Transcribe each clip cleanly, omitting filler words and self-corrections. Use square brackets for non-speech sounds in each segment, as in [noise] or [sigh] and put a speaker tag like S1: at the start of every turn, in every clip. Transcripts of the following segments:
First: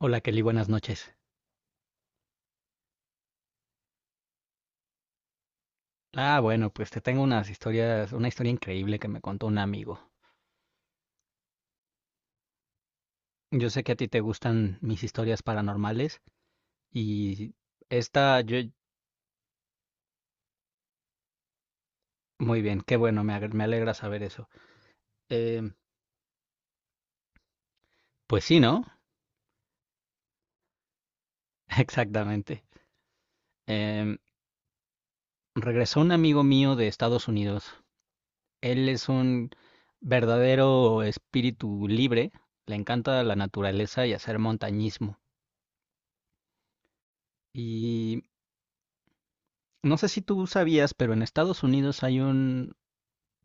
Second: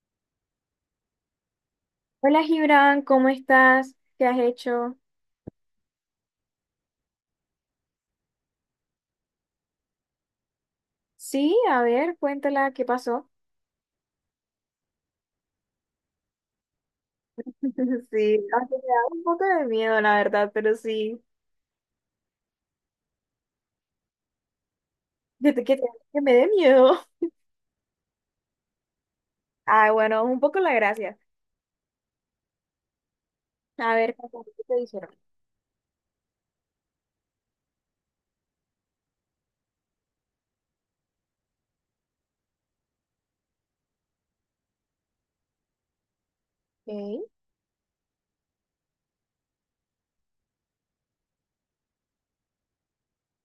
S1: Hola Kelly, buenas noches.
S2: Hola Gibran, ¿cómo estás? ¿Qué has hecho?
S1: Bueno, pues te tengo una historia increíble que me contó un amigo.
S2: Sí, a ver, cuéntala, ¿qué pasó?
S1: Yo sé que a ti te gustan mis historias paranormales y
S2: [laughs]
S1: esta,
S2: Sí,
S1: yo,
S2: aunque me da un poco de miedo, la verdad, pero sí,
S1: muy bien, qué bueno, me alegra saber eso.
S2: que, te-
S1: Em,
S2: que, te- que me dé miedo. [laughs]
S1: pues sí, ¿no?
S2: Ah, bueno, un poco la gracia.
S1: [laughs] Exactamente.
S2: A ver,
S1: Em,
S2: cuéntame, ¿qué te dijeron?
S1: Regresó un amigo mío de Estados Unidos. Él es un verdadero espíritu libre, le encanta la naturaleza y hacer montañismo.
S2: Ok.
S1: Y no sé si tú sabías, pero en Estados Unidos hay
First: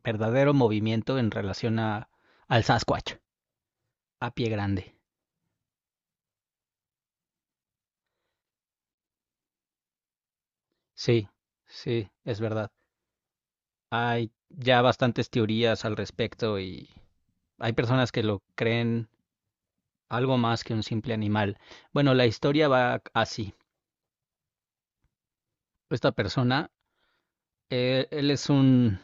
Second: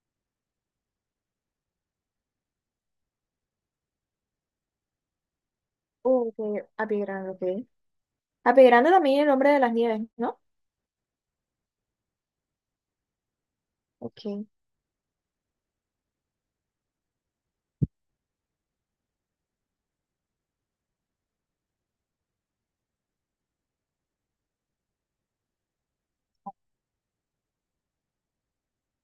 S1: verdadero movimiento en relación al Sasquatch, a pie grande.
S2: ¿Que Apigrando? Ok. Apigrando también, el hombre de las nieves, ¿no?
S1: Sí, sí, es verdad.
S2: Ok.
S1: Hay ya bastantes teorías al respecto y hay personas que lo creen algo más que un simple animal. Bueno, la historia va así. Esta persona, eh, él es un,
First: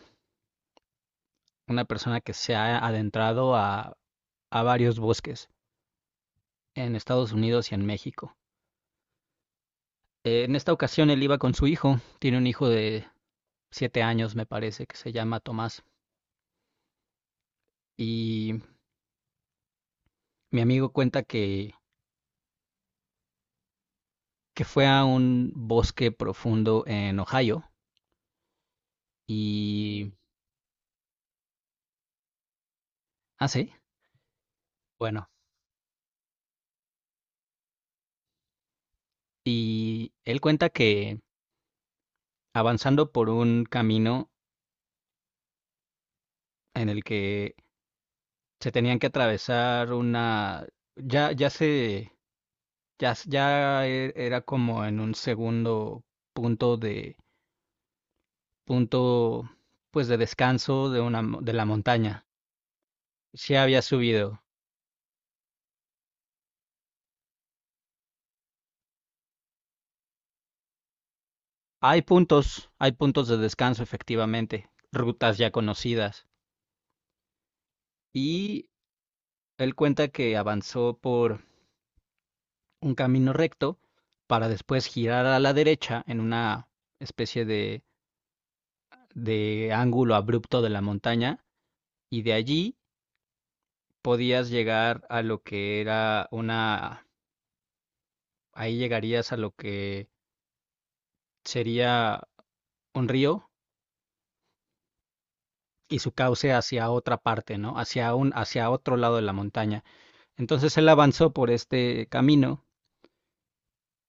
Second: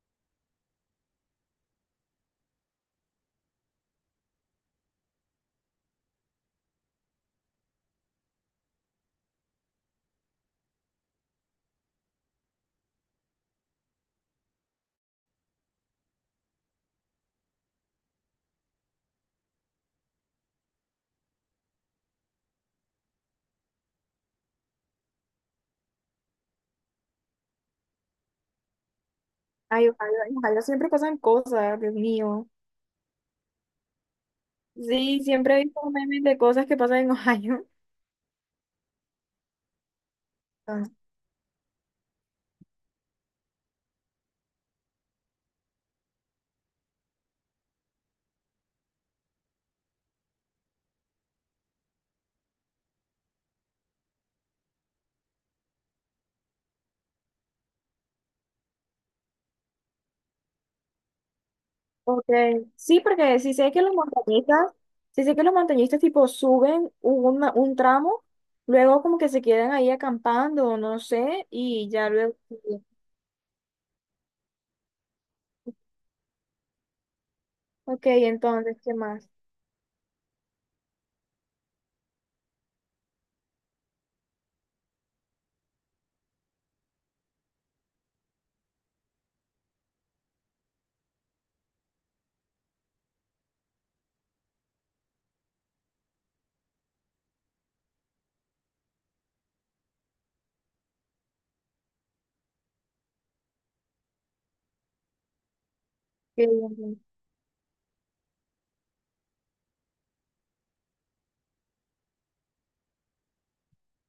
S1: una persona que se ha adentrado a varios bosques en Estados Unidos y en México. En esta ocasión él iba con su hijo, tiene un hijo de 7 años me parece, que se llama Tomás. Y mi amigo que fue a un bosque profundo en Ohio
S2: Ay,
S1: y...
S2: ojalá, ojalá siempre pasan cosas, Dios mío.
S1: Ah, sí,
S2: Sí,
S1: bueno.
S2: siempre he visto memes de cosas que pasan en [laughs] Ohio.
S1: Y él cuenta que avanzando por un camino en el que se tenían que atravesar una... Ya, ya se... era como en un segundo punto de... punto pues de descanso de una de la montaña.
S2: Ok. Sí, porque sí
S1: Se
S2: sé
S1: había
S2: que los
S1: subido.
S2: montañistas, sí sé que los montañistas tipo suben un tramo, luego como que se quedan ahí acampando o no sé, y ya luego.
S1: Hay puntos de descanso efectivamente, rutas ya conocidas.
S2: Ok,
S1: Y
S2: entonces, ¿qué más?
S1: él cuenta que avanzó por un camino recto para después girar a la derecha en una especie de, de ángulo abrupto de la montaña y de allí podías llegar a lo que era una... ahí llegarías a lo que sería un río y su
S2: ¿Qué?
S1: cauce hacia otra parte, ¿no? Hacia otro lado de la montaña. Entonces él avanzó por este camino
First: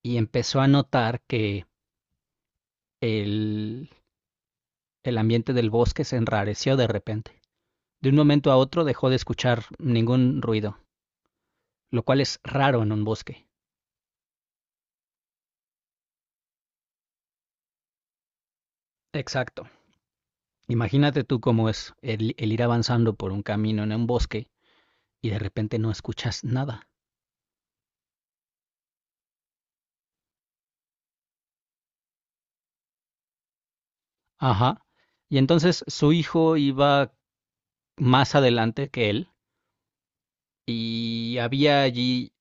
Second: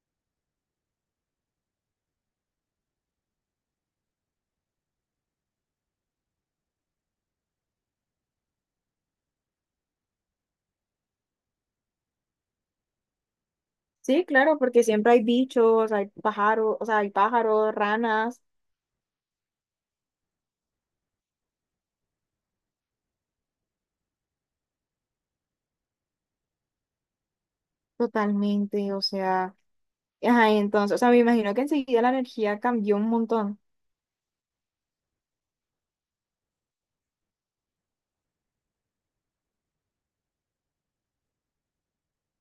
S1: y empezó a notar que el, el ambiente del bosque se enrareció de repente. De un momento a otro dejó de escuchar ningún ruido, lo cual es raro en un bosque.
S2: Sí, claro, porque siempre hay bichos, hay pájaros, o sea, hay pájaros, ranas,
S1: Exacto. Imagínate tú cómo es el ir avanzando por un camino en un bosque y de repente no escuchas nada.
S2: totalmente, o sea, ajá, entonces, o sea, me imagino que enseguida la energía cambió un montón.
S1: Ajá. Y entonces su hijo iba más adelante que él y había allí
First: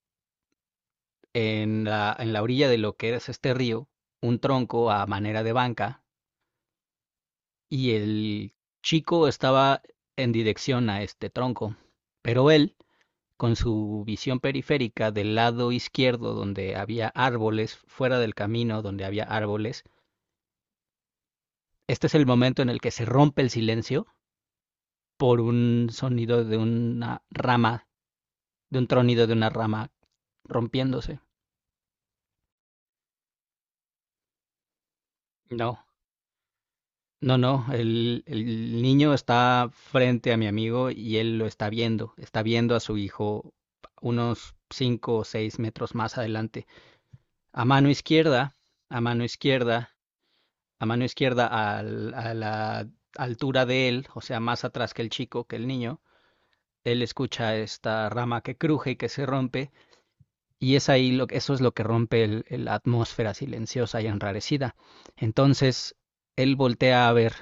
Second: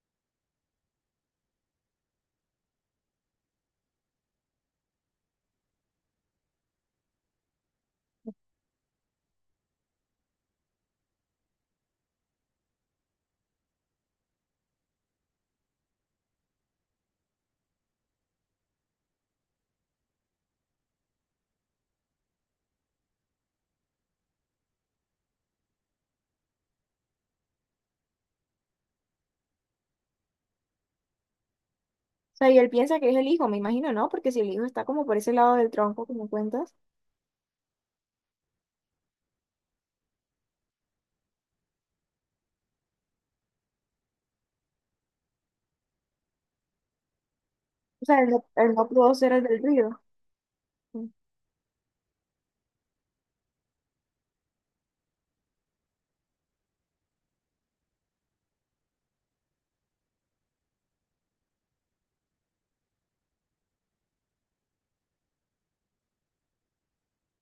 S1: en en la orilla de lo que es este río un tronco a manera de banca y el chico estaba en dirección a este tronco, pero él, con su visión periférica del lado izquierdo donde había árboles, fuera del camino donde había árboles, este es el momento en el que se rompe el silencio por un sonido de una rama, de un tronido de una rama rompiéndose.
S2: O sea, y él piensa que es el hijo, me imagino, ¿no? Porque si el hijo está como por ese lado del
S1: No,
S2: tronco, como cuentas.
S1: no, no, el niño está frente a mi amigo y él lo está viendo a su hijo unos 5 o 6 metros más adelante. A mano
S2: O sea,
S1: izquierda,
S2: el
S1: a
S2: otro
S1: mano
S2: era del
S1: izquierda,
S2: río.
S1: a mano izquierda a la altura de él, o sea, más atrás que el chico, que el niño, él escucha esta rama que cruje y que se rompe, y es eso es lo que rompe la atmósfera silenciosa y enrarecida. Entonces, él voltea a ver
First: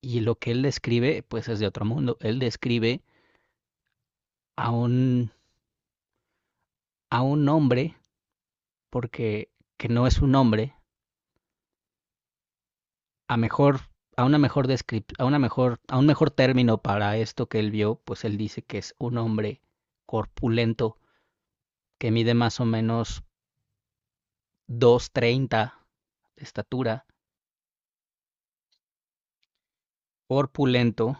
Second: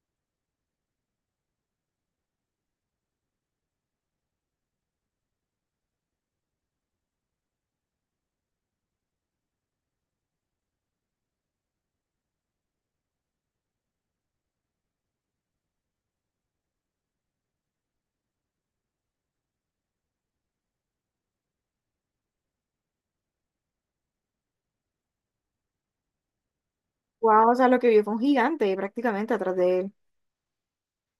S1: y lo que él describe, pues es de otro mundo. Él describe a a un hombre, porque que no es un hombre, a mejor, a un mejor término para esto que él vio, pues él dice que es un hombre corpulento, que mide más o menos 2,30 de estatura,
S2: Wow, o sea, lo que vio fue un gigante prácticamente atrás de él.
S1: corpulento,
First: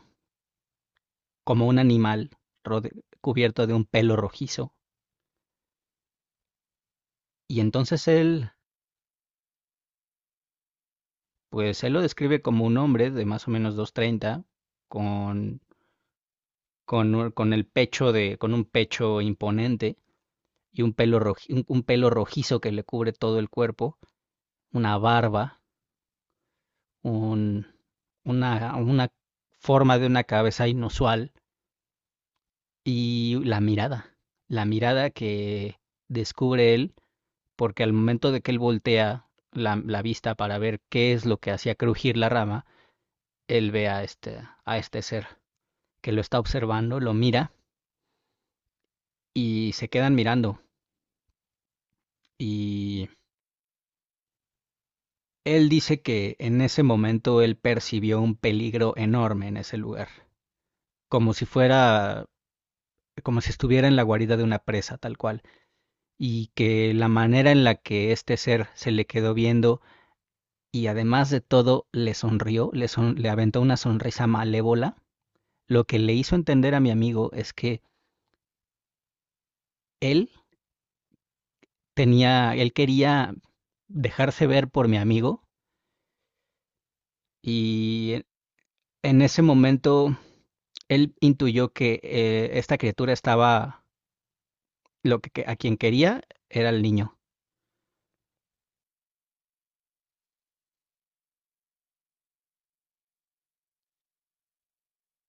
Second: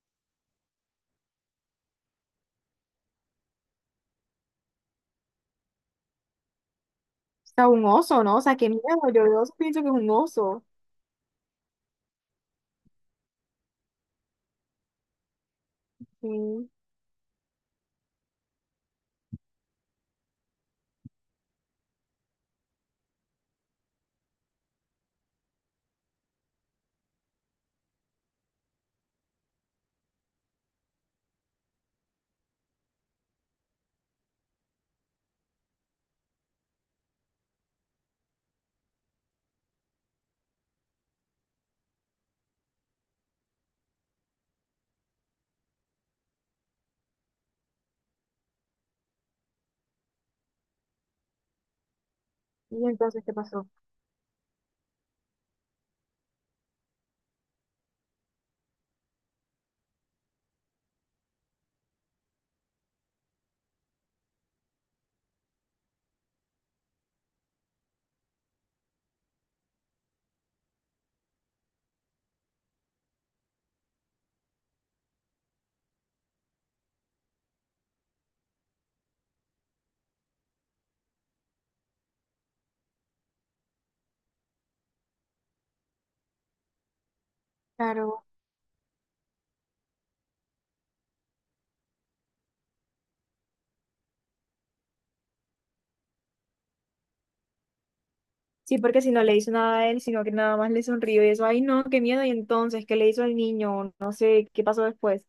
S1: como un animal, cubierto de un pelo rojizo.
S2: O
S1: Y
S2: sea, un
S1: entonces
S2: oso, ¿no? O
S1: él,
S2: sea, qué miedo. Yo veo eso, pienso que es un oso.
S1: pues él lo describe como un hombre de más o menos dos treinta con
S2: Sí.
S1: con el con un pecho imponente y un un pelo rojizo que le cubre todo el cuerpo, una barba, un, una forma de una cabeza inusual y la mirada que descubre él, porque al momento de que él voltea la vista para ver qué es lo que hacía crujir la rama, él ve a a este ser que lo está observando, lo mira y se quedan mirando.
S2: Y
S1: Y
S2: entonces, ¿qué pasó?
S1: Él dice que en ese momento él percibió un peligro enorme en ese lugar, como si fuera, como si estuviera en la guarida de una presa tal cual, y que la manera en la que este ser se le quedó viendo y además de todo le sonrió, le aventó una sonrisa malévola. Lo que le hizo entender a mi amigo es que él él quería dejarse ver por mi amigo. Y
S2: Claro.
S1: en ese momento él intuyó que esta criatura estaba, lo que, a quien quería era el niño.
S2: Sí, porque si no le hizo nada a él, sino que nada más le sonrió y eso, ay, no, qué miedo. Y entonces, ¿qué le hizo al niño? No sé, ¿qué pasó después?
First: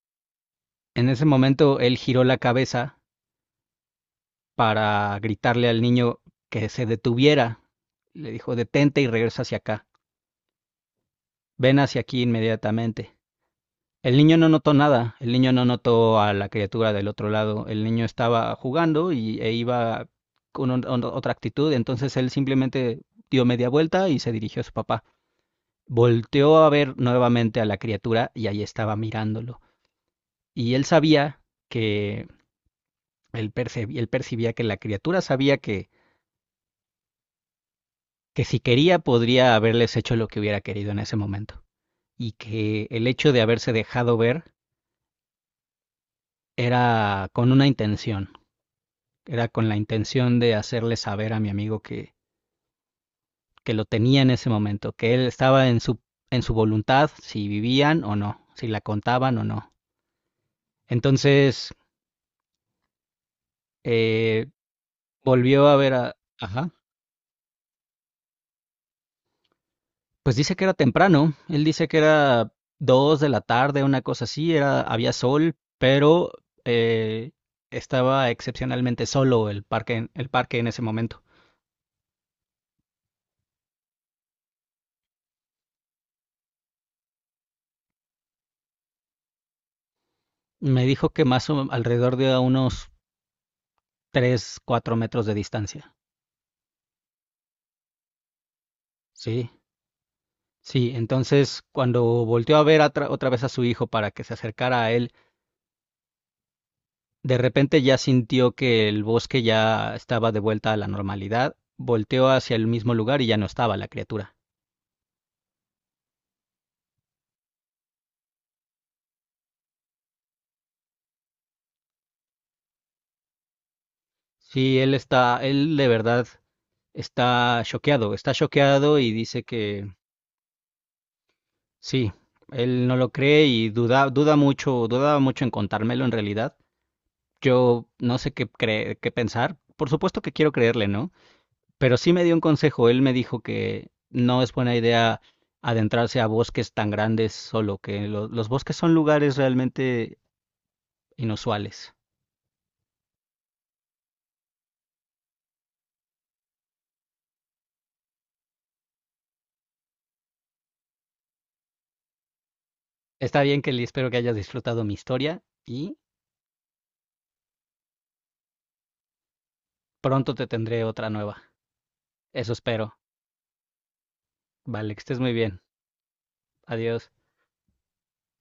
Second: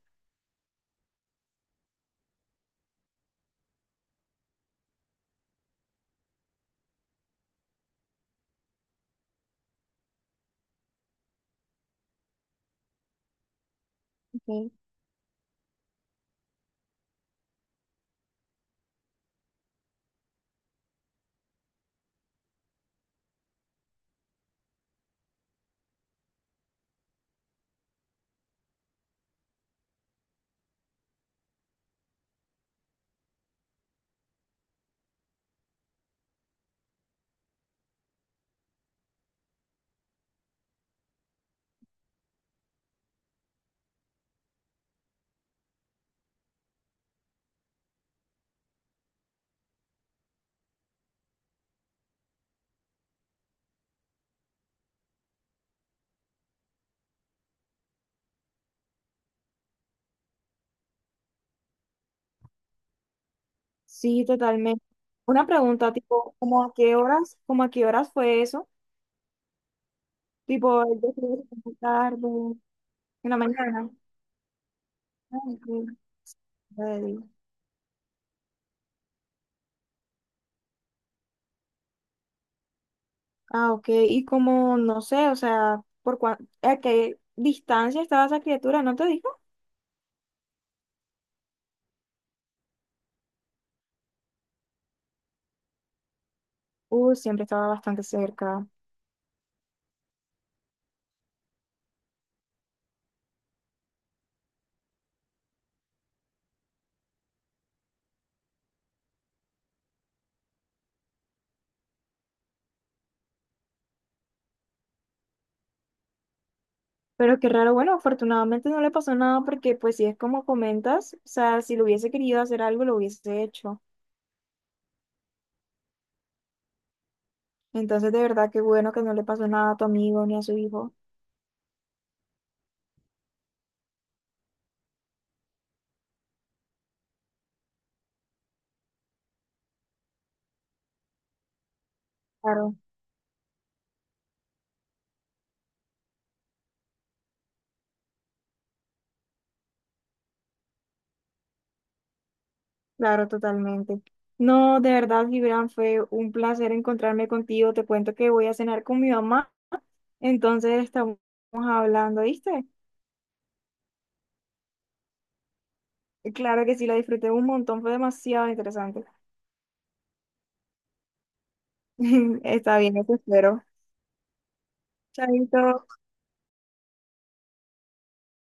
S1: En ese momento él giró la cabeza para gritarle al niño que se detuviera. Le dijo, detente y regresa hacia acá. Ven hacia aquí inmediatamente. El niño no
S2: Ok.
S1: notó nada, el niño no notó a la criatura del otro lado. El niño estaba jugando y, e iba con otra actitud, entonces él simplemente dio media vuelta y se dirigió a su papá. Volteó a ver nuevamente a la criatura y ahí estaba mirándolo. Y él sabía que él percibía que la criatura sabía que si quería podría haberles hecho lo que hubiera querido en ese momento y que el hecho de haberse dejado ver era con una intención, era con la intención de hacerle saber a mi amigo que lo tenía en ese momento, que él estaba en su voluntad si vivían o no, si la contaban o no. Entonces
S2: Sí,
S1: eh,
S2: totalmente. Una
S1: volvió a
S2: pregunta,
S1: ver a...
S2: tipo, ¿cómo
S1: Ajá.
S2: a qué horas, cómo a qué horas fue eso?
S1: Pues dice que era
S2: Tipo, ¿el
S1: temprano, él dice que
S2: tarde,
S1: era 2 de
S2: en la
S1: la tarde,
S2: mañana?
S1: una cosa así, era, había sol,
S2: Ay,
S1: pero
S2: sí.
S1: eh, estaba excepcionalmente solo el parque, el parque en ese momento.
S2: Ah, ok. Y como, no sé, o sea, ¿a qué distancia estaba esa criatura? ¿No te dijo?
S1: Me dijo que más o alrededor de unos 3, 4 metros de distancia.
S2: Siempre estaba bastante cerca.
S1: Sí, sí, entonces cuando volteó a ver otra vez a su hijo para que se acercara a él, de repente ya sintió que el bosque ya estaba de vuelta a la normalidad, volteó hacia el mismo lugar y ya no estaba la criatura.
S2: Pero qué raro, bueno, afortunadamente no le pasó nada, porque pues si es como comentas, o sea, si lo hubiese querido hacer algo, lo hubiese hecho.
S1: Sí, él de verdad
S2: Entonces, de
S1: está
S2: verdad, qué bueno
S1: choqueado
S2: que
S1: y
S2: no le
S1: dice
S2: pasó nada a tu
S1: que
S2: amigo ni a su hijo.
S1: sí, él no lo cree y duda, duda mucho, dudaba mucho en contármelo en realidad. Yo no sé qué pensar. Por supuesto que quiero creerle, ¿no? Pero sí me dio un
S2: Claro,
S1: consejo. Él me dijo que no es buena idea adentrarse a bosques tan grandes solo, que los bosques son lugares realmente inusuales.
S2: claro, totalmente. No, de verdad, Gibran, fue un placer encontrarme contigo. Te cuento que voy a cenar con mi mamá, entonces estamos hablando, ¿viste?
S1: Está bien, Kelly, espero que hayas disfrutado mi historia y
S2: Claro que sí, lo disfruté un montón, fue demasiado interesante.
S1: pronto te tendré otra nueva.
S2: [laughs]
S1: Eso
S2: Está
S1: espero.
S2: bien, eso espero.
S1: Vale, que estés muy bien.
S2: Chaito.
S1: Adiós.